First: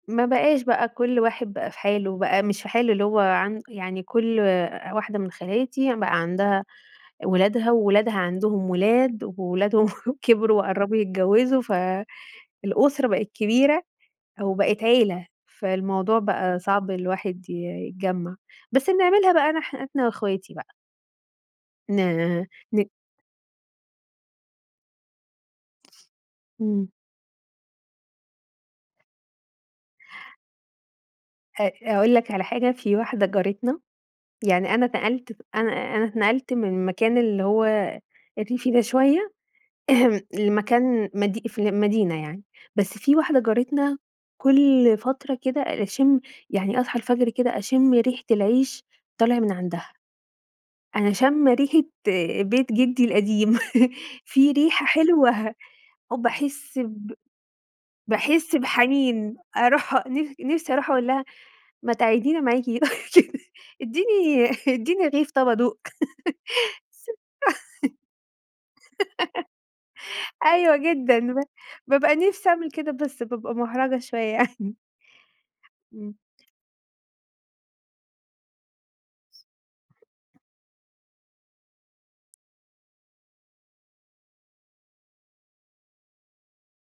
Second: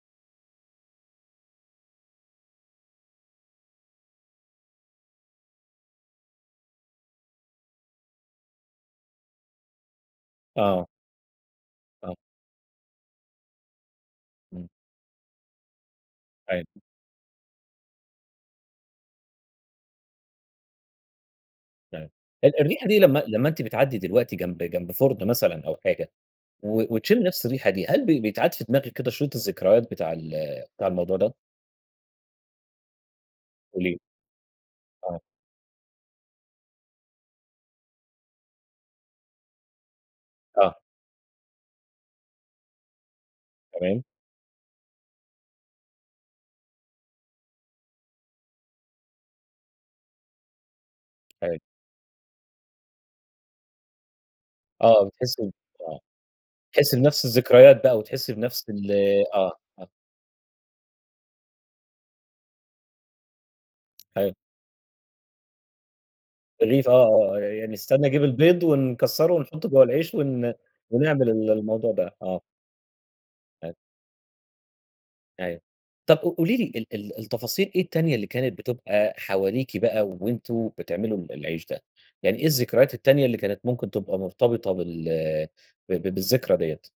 ما بقاش بقى كُلّ واحد بقى في حاله، بقى مش في حاله اللي هو عن يعني كُلّ واحدة من خالاتي بقى عندها ولادها، وولادها عندهم ولاد، وولادهم كبروا آه. وقرّبوا يتجوزوا، آه. فالأسرة بقت كبيرة إمم. وبقت عيلة، فالموضوع بقى أيوة. صعب الواحد ي يتجمّع، بس بنعملها بقى أنا إحنا وأخواتي بقى. ن طيب، ال ن الريحة دي لمّا لمّا أنتِ بتعدي دلوقتي جنب جنب فُرن مثلًا أو حاجة، إمم. و وتشمّي نَفس الريحة دي، هل بي بيتعاد في دماغِك كده شريط الذكريات بتاع ال بتاع الموضوع ده؟ أ أقول لك على حاجة، في واحدة جارتنا قولي لي. يعني أنا آه. نقلت أنا أنا اتنقلت من المكان اللي هو الريفي ده شوية آه. لمكان مدي في المدينة يعني. بس في واحدة جارتنا تمام. كُلّ فترة كده أ أشِم يعني أصحى الفجر كده أشِم ريحة العيش طالع من عندها. أنا شامّة أيوه. ريحة بيت جدي القديم في ريحة آه بتحسي حلوة، آه، وباحس بتحسي ب بنَفس الذكريات بقى وتحسي باحس بنَفس ال بحنين، آه، آه. أروح نِف نِفسي أروح أقول لها ما تقعدينا معاكِ ح اديني اديني رغيف طَب ادوق. [unintelligible] رغيف آه آه يعني استنى أجيب البيض ونكسّره ونحطه جوا العيش ون أيوه جدًا، ونعمل ب ال الموضوع ده، بابقى آه. نِفسي أعمل كده، بس بابقى أ مُحرجة شوية يعني. أيوه، إمم. طَب ق قولي لي ال ال التفاصيل إيه التانية اللي كانت بتبقى حواليكِ بقى وأنتم بتعملوا ال العيش ده؟ يعني إيه الذكريات التانية اللي كانت ممكن تبقى مرتبطة بال ب ب بالذكرى ديَّة؟